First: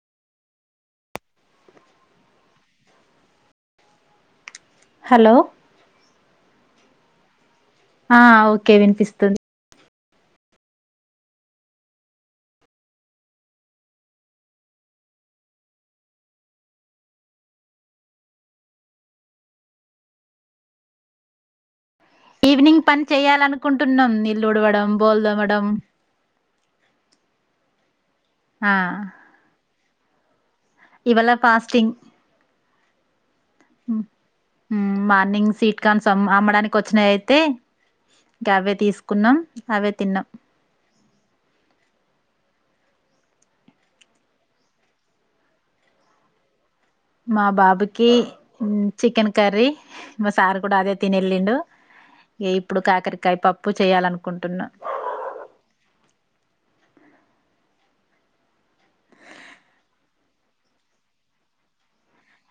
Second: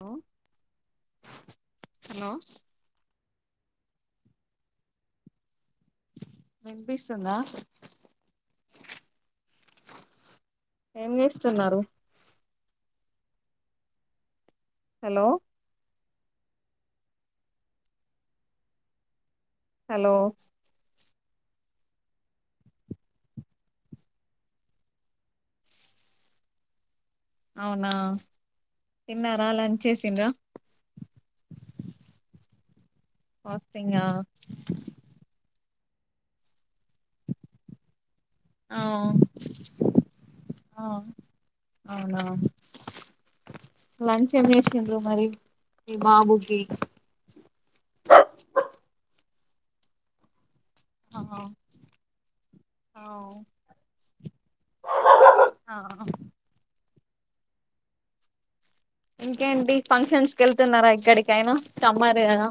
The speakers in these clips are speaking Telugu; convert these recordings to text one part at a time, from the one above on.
హలో [inaudible] హలో హలో వినిపిస్తుందా ఆ ఓకె వినిపిస్తుంది ఏం చేస్తున్నారు. హలో హలో ఈవినింగ్ పని చెయాలనుకుంటుంన్నాంఇ ల్లూడవడం బోల్దొ అవడం అవునా తిన్నార అల చేసీన్రా ఇవ్వల్ల ఫాస్టింగ్ ఫాస్టింగా హుమ్ మార్నింగ్ సిట్ కమ్స్ అమ్ అమ్మడానికి వచ్చినేయి అయితే ఇక అవే ఆ తీసుకున్నాం అవే తిన్నాం ఆ అవునా మంచంవేసిండ్రు మరి ఈ బాబుకి మా బాబుకి హుమ్ చికెన్ కర్రీ మ సారు ఇప్పుడు అదే ఆ తినెళ్ళిండు ఇప్పుడు అవ్ కాకరకాయ పప్పు చేయాలనుకుంటున్నా ఆ ఇంకేంటి ఫంక్షన్స్ కెళ్తున్నారా ఎక్కడికయినా సమ్మర్ గదా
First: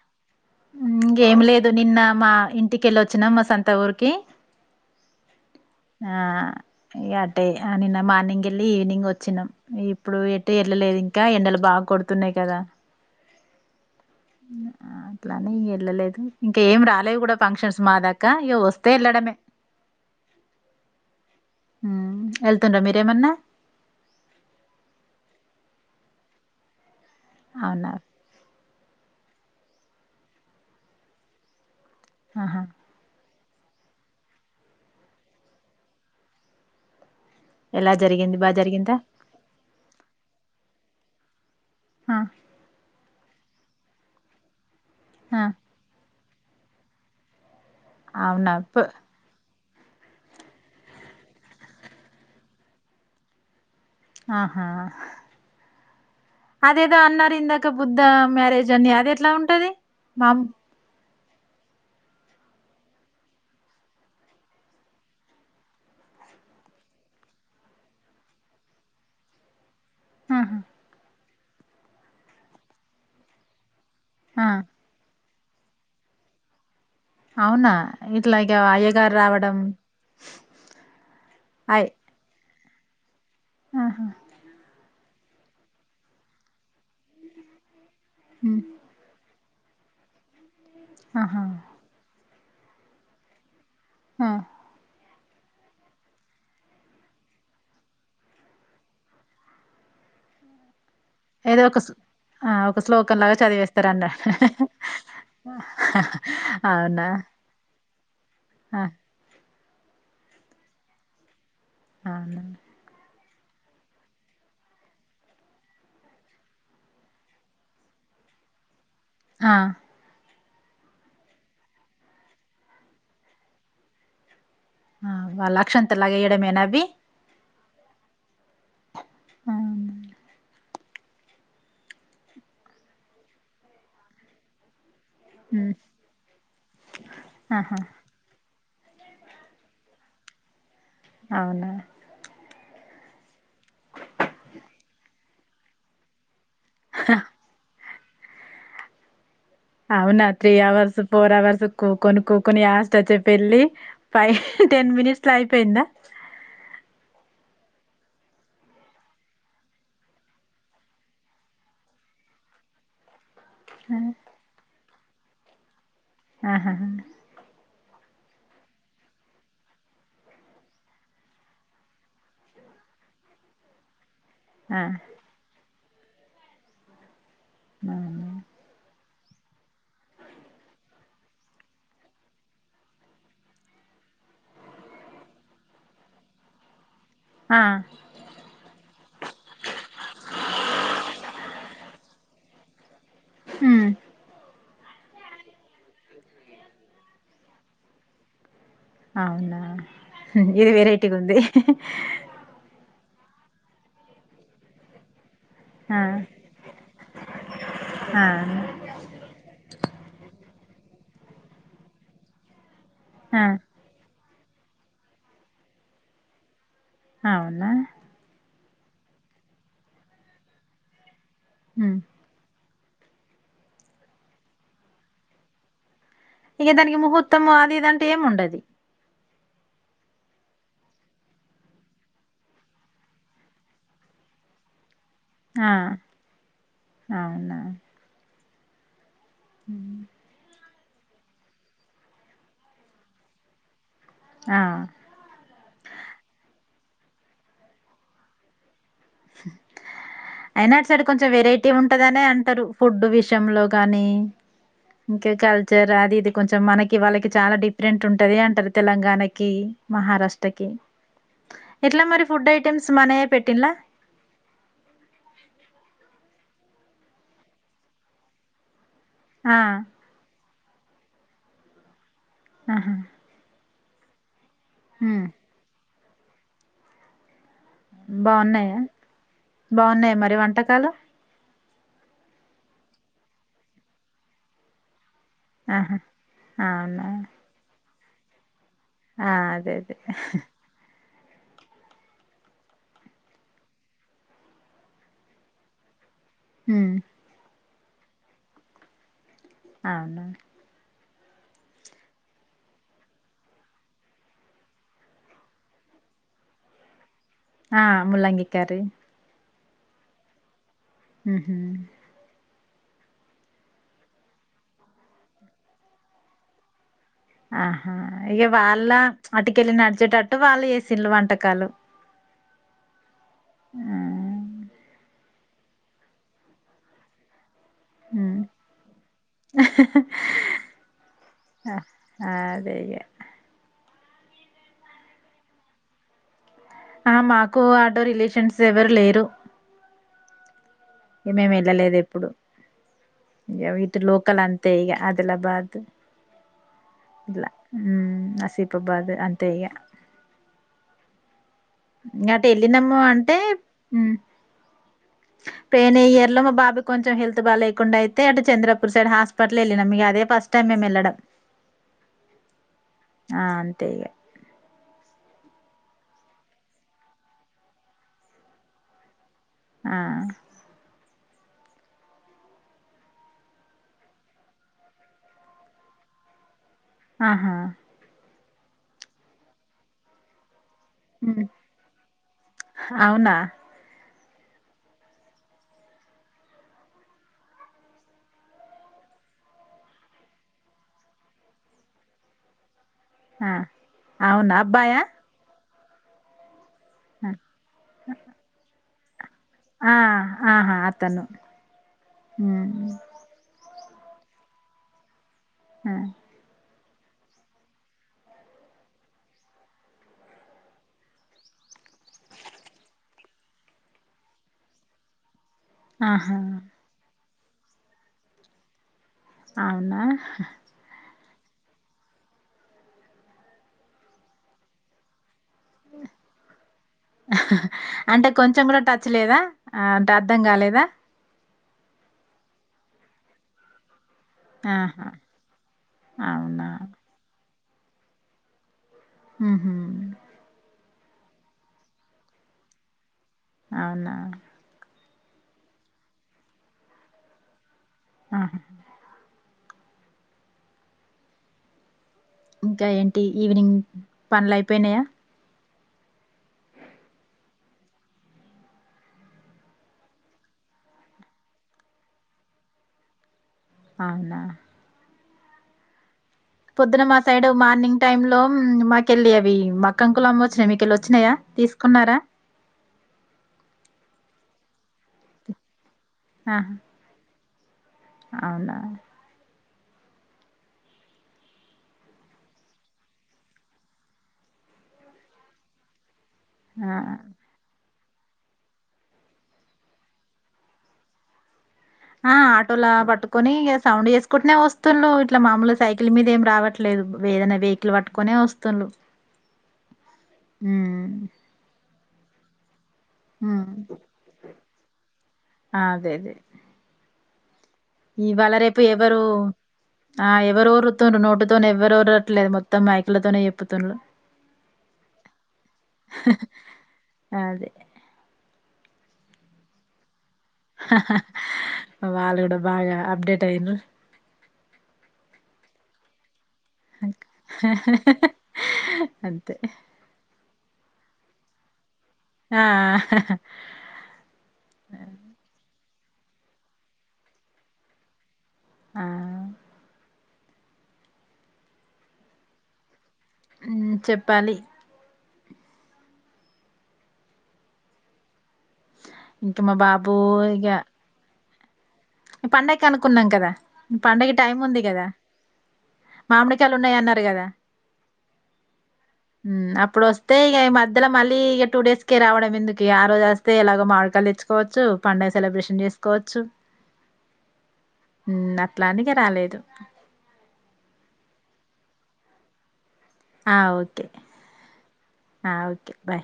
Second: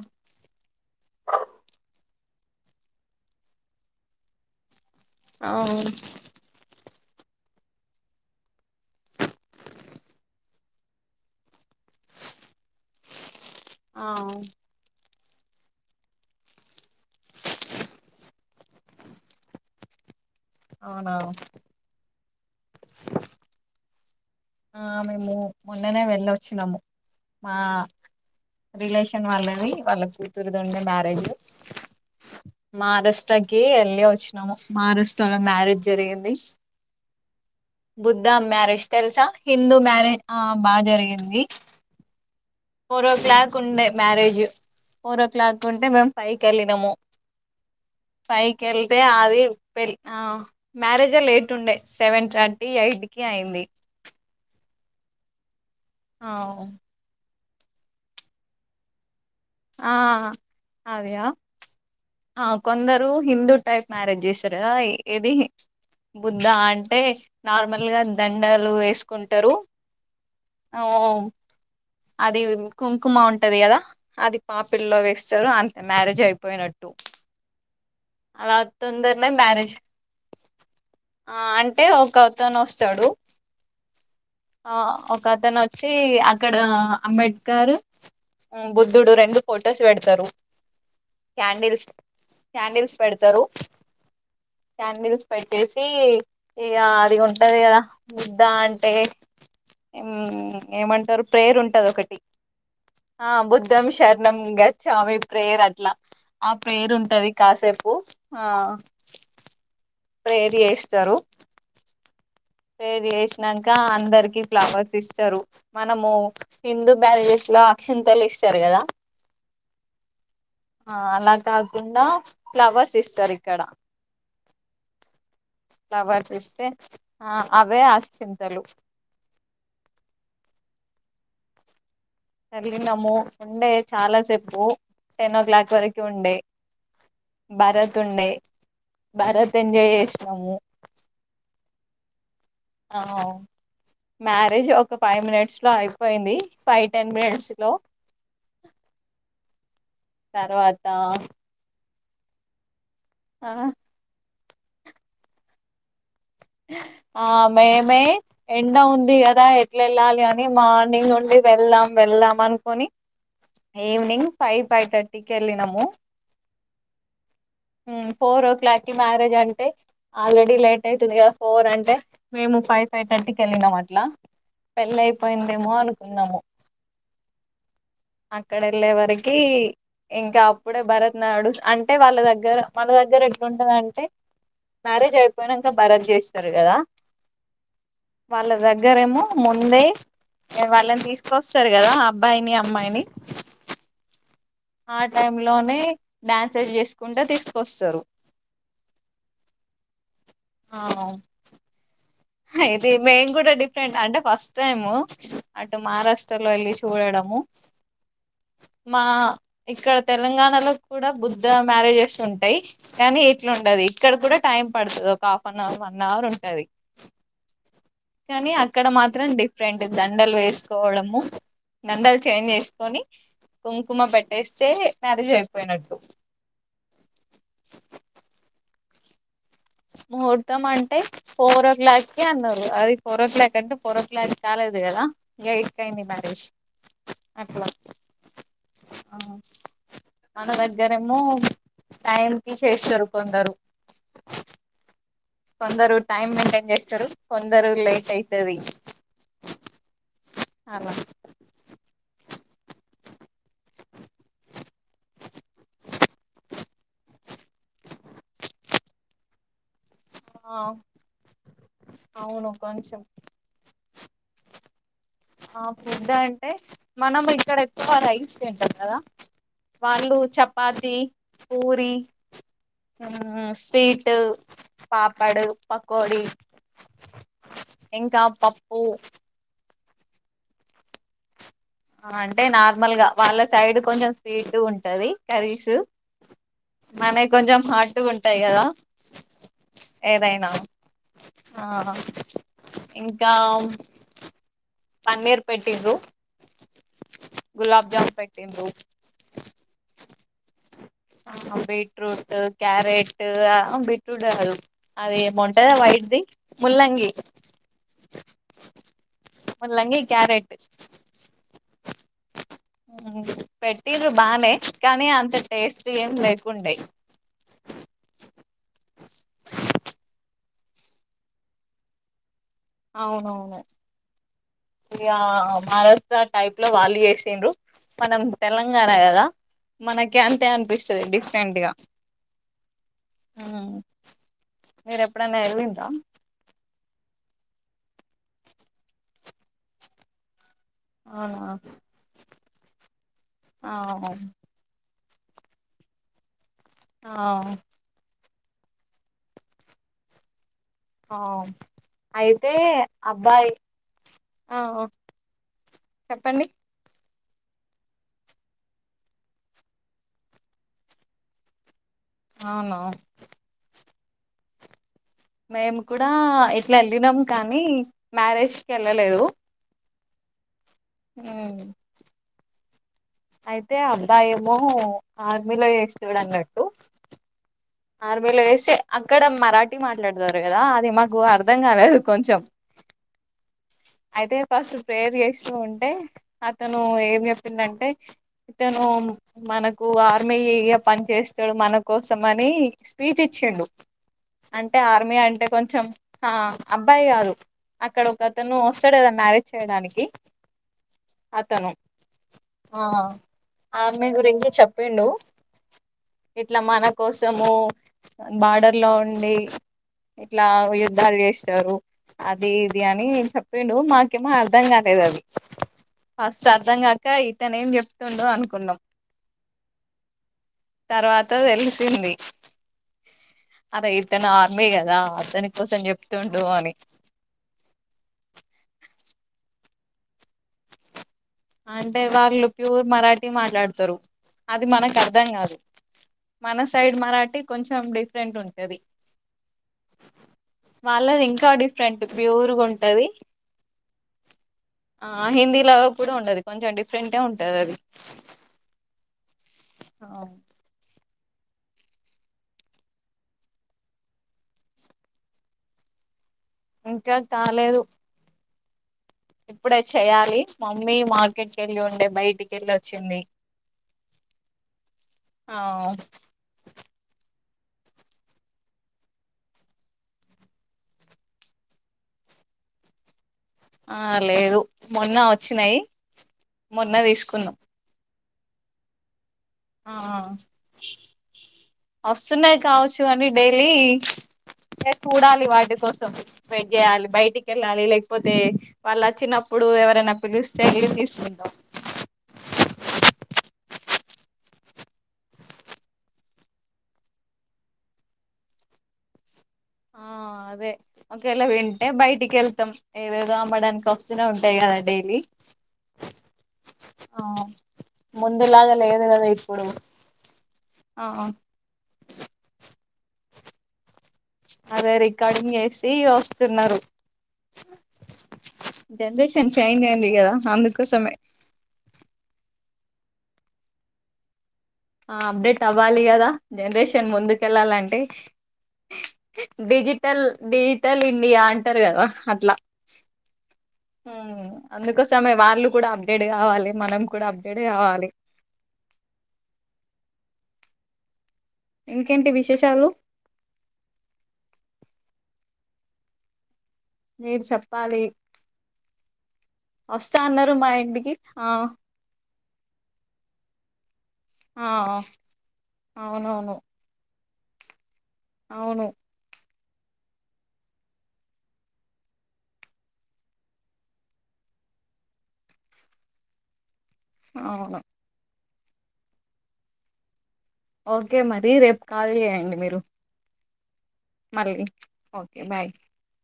ఇంగేమి లేదు నిన్న మా ఇంటికెళ్ళొచ్చినం మా సొంత ఊరికి ఔ ఆ ఇగ అట్టే నిన్న మార్నింగ్ వెళ్ళి ఈవినింగ్ వచ్చినాం ఇప్పుడు ఎటు వెళ్ళలేదు ఇంకా ఎండలు బాగా కొడుతున్నాయి కదా ఆ అట్లానే వెళ్ళలేదు ఇంకా ఏం రాలేదు కూడా ఫంక్షన్స్ మా దాకా ఇగ వస్తే వెళ్ళడమే అవునా వెళ్తుండ్రా మీరేమన్నా ఆ మేము మొన్ననే వెళ్ళొచ్చినాము. మా అవునా రిలేష కెన్ వల్లవి వాళ్ళ కూతురు ఉండా మ్యారేజు ఆహా మరాష్ట్ర కే ఎల్లే వచ్చినాము మరాష్ట్రలో మ్యారేజ్ జరిగింది ఎలా బుద్ధ జరిగింది బాగా మ్యారేజ్ జరిగిందా తెలుసా హిందు మ్యారేజ్ ఆ బాగ జరిగింది ఆ ఫోర్ ఓ క్లాక్ ఉండే మ్యారేజు ఫోర్ ఓ ఆ, క్లాక్ ఉంటే మేమ్ పైకెళ్ళినము అవునా ప- పైకెళ్తే అది పేల్ ఆ మ్యారేజ్ లేట్ ఉండే సెవెన్ థర్టీ ఎయిట్ కి అయింది ఆహా ఆ అదేదో అన్నారింద బుద్ధ మ్యారేజ్ అని అది ఎట్లా ఉంటది ఆ మా అదియా ఆ కొందరు హిందూ టైప్ మ్యారేజ్ జేస్తారు ఏది బుద్ధ అంటే నార్మల్ గా దండలు వేసుకుంటరు ఆహా, అ ఓ అది కుంకుమ ఉంటది గదా అది ఆ, పాపిల్లో వేస్ సారు అంతే మ్యారేజ్ అయిపోయినట్ ట్టు అవునా ఇట్లా ఇక అలా అయ్యగారు తొందరనే రావడం మ్యారేజ్ అంటే అయ్ ఒక అతను వస్ చడు ఆహా అ ఒక అతను వచ్చి అక్కడ ఆ అంబేడ్కర్ ఉమ్. బుద్ధుడు రెండు ఫోటోస్ పెడతారు ఆహా క్యాండిల్స్ క్యాండిల్స్ పెడతారు ఆ క్యాండిల్స్ పెట్టేసి ఇగ అది ఉంటది కదా బుద్ద అంటే ఎం ఏమంట ఏదో ఒక స్- ప్రేయరుంటాదొకటి ఆ ఒక శ్లోకం ఆ లాగా బుద్ధం చదివేస్తారన్న శరణం గచ్చామి ప్రేయర్ అట్లా ఆ అవునా ప్రేయరుంటది కాసేపు ఆ ప్రేయర్ చేస్తారు అవునా ప్రేయర్ చేసినంక అందరికి ఫ్లవర్స్ ఇస్తారు మనము హిందూ బ్యారేజెస్ లో అక్షింతలు ఇస్తారు కదా హా ఆ అలా కాకుండా ఫ్లవర్స్ ఇస్తారు ఇక్కడ ఆ వాళ్ళ అక్షంతల్ లాగా ఫ్లవర్స్ ఇస్తే ఎయ్యడమేనావ్వి ఆ అవే అక్షింతలు అవునా వెళ్ళినము ఉండే చాలా సేపు టెన్ ఓ క్లాక్ ఉమ్ వరకు ఉండే ఆహా బారత్ ఉండే బారాత్ ఎంజాయ్ చేసినాము అవునా ఆ మ్యారేజ్ ఒక ఫైవ్ మినిట్ స్ లో అయిపోయింది ఫైవ్ టెన్ మినిట్స్ లో అవునా త్రీ తర్వాత అవర్స్ ఫోర్ అవర్స్ కూకొని కుకొని యాస్ తోతే పెళ్లి పై టెన్ మినిట్స్ లో అయిపోయిందా ఆ మేమే ఎండ ఉంది కదా ఎట్లెళ్ళాలి అని మార్నింగ్ నుండి వెళ్దాం వెళ్దాం అనుకోని ఆ, ఈవినింగ్ ఫైవ్ ఫైవ్ తట్ టీ కెళ్ళినము ఆహా ఉమ్ ఫోర్ ఓ క్లాక్ కి మ్యారేజ్ అంటే ఆల్రెడీ లేట్ అయితుది గా ఫోర్ అంటే మేము ఫైవ్ ఫైవ్ థర్టీ కెళ్ళినం అట్లా ఆ పెళ్లయిపోయిందేమో అను కున్నాము అవునా అక్కడెళ్ళే వర కి ఇంకా అప్పుడే బారత్ నాడుసు అంటే వాళ్ళ దగ్గర మన దగ్గర ఎట్లుంటందంటే మ్యారేజ్ అయిపోయినంక బారత్ చేసి చేస్తారు కదా ఆ వాళ్ళ దగ్గరేమో ముందే వాళ్ళని తీసుకొస్తారు కదా ఆ అబ్బాయిని అమ్మాయిని ఉమ్ ఆ టైమ్ లోనే డాన్సెస్ చేసుకుంట తీసుకొస్తారు అవునా ఇది ఆ వెరైటీగా ఉంది ఇది మేం కూడా డిఫరెంట్ అంటే ఫస్ట్ టై ము అటు ఆ మహారాష్ట్రలో వెళ్ళి చూడడము ఆ మా ఇక్కడ తెలంగాణలో కూడా బుద్ధ మ్యారేజెస్ ఉంటాయి కానీ ఆ ఇట్లా ఉండదు ఇక్కడ కూడా టైం పడుతుంది ఒక half an hour one hour ఉంటది అవునా కానీ అక్కడ మాత్రం డిఫరెంట్ దండలు వేసుకోవడము ఉమ్ దండల చేంజ్ చేసి కని కుంకుమ పెట్టేస్తే మ్యారేజ్ అయిపోయినట్టు ఇక దానికి ముహూర్తము అది ఇదంటే ఏం ఉండదు ముహూర్తం అంటే ఫోర్ ఓ క్లాక్ కి అన్నారు అది ఫోర్ ఓ క్లాక్ అంటే ఫోర్ ఓ క్లాక్ చాలేదు కదా ఆ ైకాై ని మరిష్ అట్లా హ మన దగ్గరేమో టైం కి చేరుకుంటరు ఆ కొందరు టైం మెయింటైన్ చేస్తారు కొందరు లేట్ అవుతుంది అయినా అటు సడు కొంచెం వెరైటీ ఉంటదనే అంటారు ఫుడ్ విష విషంలో కాగానీ ఇంకా కల్చర్ అది ఇది కొంచెం మనకి వాళ్ళకి చాలా డిఫరెంట్ ఉంటుంది అంటారు తెలంగాణకి ఆ మహారాష్ట్రకి ఎట్లా మరి ఫుడ్ అవును ఐటెమ్స్ కొంచెం మనయ పెట్టింలా ఆ ఫుడ్ అంటే మనం ఇక్కడ ఎక్కువ రైస్ తింటం కదా ఆ వాళ్ళు చెప్ప పాతి పూరి ఆహా ఆ వీట్ ఉమ్ పాపాడు ప కోడి ఇంకా పప్పు బాగున్నాయి మరి వంటకాలు అంటే నార్మల్గా వాళ్ళ సైడ్ కొంచెం స్వీట్ ఉంటది కరీసు ఆహా అవునా మన కొంచెం హాట్ ఉంటాయిగద ఆ అదే అదే ఆ ఇంకా పన్నీర్ పెట్టి్రు హ గులాబ జామ పెట్టింద అవును ఆ బీట్రూట్ క్యారెట్ ఆ బీట్రూట్ కాదు అది ఏమంటందా వైట్ది ముల్లంగి ఆ ముల్లంగి కర్రీ ముల్ంగి క్యారెట్ ఉహు పెట్ట్ర బానే కానీ అంత టేస్ట్ ఏం లేకుండే ఆహా ఇక వాళ్ళ అటుకెళ్ళలిి నడిచేటట్టు వాళ్ళు వేసింళు వంటకాలు అవువు హ్మ్ అ మహారాష్ట్ర టైప్ లో వాళ్ళు చేేసిన్రు మనం హ్మ్. తెలంగాణ కదా మనకి అంతే అనిపిస్తుంది డిఫరెంట్ గా ఆ! అదే ఇగ మీర ఎప్పుడైన్నా వెదివిందా ఆ మాకు ఆటో రిలేషన్స్ ఎవరు లేరు ఏ అవునా మేమి వెళ్ళలేదు ఎప్పుడు ఇక ఆ వీటి లోకల్ అంతే ఇక అది ఇదిలాబాదు ఆ ఇట్లా సిప బాదు అంతే ఆ అటు అయితే వెళ్ళినాము అబ్బాయి ఆ ప్రయిైనయర్ లో చెప్పండి మా బాబు కొంచెం హెల్ బా లేకుండా అయితే అటు చంద్రపూర్ సైడ్ హాస్పిటల్ వెళ్ళినం మీకు అదే ఫస్ట్ టైమ్ మేము వెళ్ళడం అవును ఆ అంతేగా మేము కూడా ఇట్లా వెళ్ళినాం కానీ మ్యారేజ్ కి వెళ్ళలేదు ఆ అ అయితే అబ్బా ఏమో ఆర్మీలో వేస్తాడు అన్నట్టు ఆహా ఆర్మీలో వేస్తే అక్కడ మరాఠీ మాట్లాడతారు కదా అ మాకు హ్మ్. అర్థం కాలేదు కొంచెం అవునా అయితే ఫస్ట్ ప్రేర్ చేస్తూ ఉంటే అతను ఏం చెప్పిందంటే ఇతను మనకు ఆర్మీ పని చేస్తాడు మన కోసం అని స్పీచ్ ఆ ఇచ్చిండు అవునా అంటే అబ్బాయా ఆర్మీ అంటే కొంచం [inaudible] అబ్బాయి కాదు అక్కడ ఒక అతను వ చద మ ఆ ఆహా అతను ఉమ్ ఆ ఆర్మీ గురించి చెప్పిండు ఆ, ఎట్లా మన కోసము బార్డర్ లో ఉండి ఇట్లా యుద్ధాలు చేస్తారు అది ఇది అని చెప్ విను మాకేమో అర్ధం కాలేదు అది ఆహా ఫస్ట్ అర్ధం గాక ఇ తను ఏం చెప్తుండో అనుకున్నాం అవునా తర్వాత తెలిసింది అద ఇతను ఆర్మీ కదా అతను కోసం చెప్తుండు అని అంటే కొంచెం కూడా టచ్ లేదా అంటే అర్ధం కాలేదా అంటే ఇవాగలు ప్యూర్ మరాఠీ మాట్లాడతారు అది మనకు ఆహా అర్థం కాదు మన అవునా సైడ్ మరాఠీ కొంచెం డిఫరెంట్ ఉంటది ఉహు వాళ్ళది ఇంకా డిఫరెంట్ ప్యూర్గా ఉంటది అవునా ఆ హిందీలో కూడా ఉండది కొంచెం డిఫరెంట్ గా ఉంటది అది ఆహా అవును ఇంకా ఏంటి ఈవినింగ్ పనులు అయిపోయినాయా ఇంకా కాలేదు ఇప్పుడే చెయ్యాలి మమ్మీ మార్కెట్ కి వెళ్ళి ఉండే బయటికి వెళ్ళి వచ్చింది అవునా అవు పొద్దున మా సైడ్ మార్నింగ్ టైమ్ లో మాకెళ్ళి అవి మక్కంకుల అమ్మ వచ్చినాయి మీకెళ్ళి వచ్చినాయా తీసుకున్నారా ఆ లేదు మొన్న వచ్చినాయి ఆహా మొన్న తీసుకున్నాం అవునా ఆ వస్తున్నాయి కావచ్చు అని డైలీ చూడాలి వాటి కోసం వెయిట్ చేయాలి ఆ బయటి కెల్లాలి లైక్ క పోతే వాళ్ళు వచ్చినప్పుడు ఎవరైనా పిలుస్తే వెళ్ళి తీసుకుందాం ఆ ఆటోలా పట్టుకొని సౌండ్ చేసుకుంటనే వస్తుల్లు ఇట్లా మామూలు సైకిల్ మీద ఏం రావట్లేదు ఏదైనా వెహికల్ పట్టుకునే వస్తుల్లు ఆ అదే ఒకేలా విన్ అంటే బయటికి వెళ్తాం ఏదేదో ఉమ్ అమ్మడానికి వస్తూనే ఉంటాయి కదా డైలీ అదే అదే ఆ ఇవాళ రేపు ఎవరు ఆ ఎవరు ఒరుతుర్ర్ నోటుతో ఎవరు ఓర్రట్లీదు మొత్తం మొత్తం మైకులతోనే చెప్పుతులు అదే రికార్డింగ్ వేసి వస్తున్నారు అదే జనరేషన్ చేంజ్ జ్ అయిందిగదా. అందుకోసమే వాళ్ళు కూడా బాగా అప్డేట్ అయ్యింరు. ఆ అప్డేట్ అవ్వలి గదా. జనరేషన్ ముందుకెళ్ళాలంటే అంతే డిజిటల్ డీప్ టల్ ఇండియా అంటరు కదా అట్ల ఆ అందుకోసమే వాళ్ళు కూడా అబ్ అప్డేట్ కావాలి, మనం కూడా అప్డేట్ కావాలి. ఆ ఇంకేంటి విశేషాలు? ఉమ్ చెప్పాలి? మీరు చెప్పాలి? ఇంక మా బాబు, వస్తా అన్నారు ఇగ మా ఇంటికి ఆ పండక్కి అనుకున్నాం కదా, పండుగ టైం ఆ ఉంది కదా, అవునవును మామిడికాయలుు ఉన్నయ్ అన్నారు కదా. అవును ఉమ్ అప్పుడు వస్తే ఇగ ఈ మధ్యల మళ్ళీ ఇగ టూ డేస్ కే రావడం ఎందుకిగా ఆ రోజు అస్తే ఎలాగో మాడికాయలు తెచ్చుకోవచ్చు, పండుగ సెలబ్రేషన్ చేసుకోవచ్చు. అవును. ఉమ్ అట్లా అని ఇగ రాలేదు. ఓకే మరి, రేపు కాల్ చేయంండి మీరు. ఆ వచ్ మరేది ఓకే బాయ్. బాయ్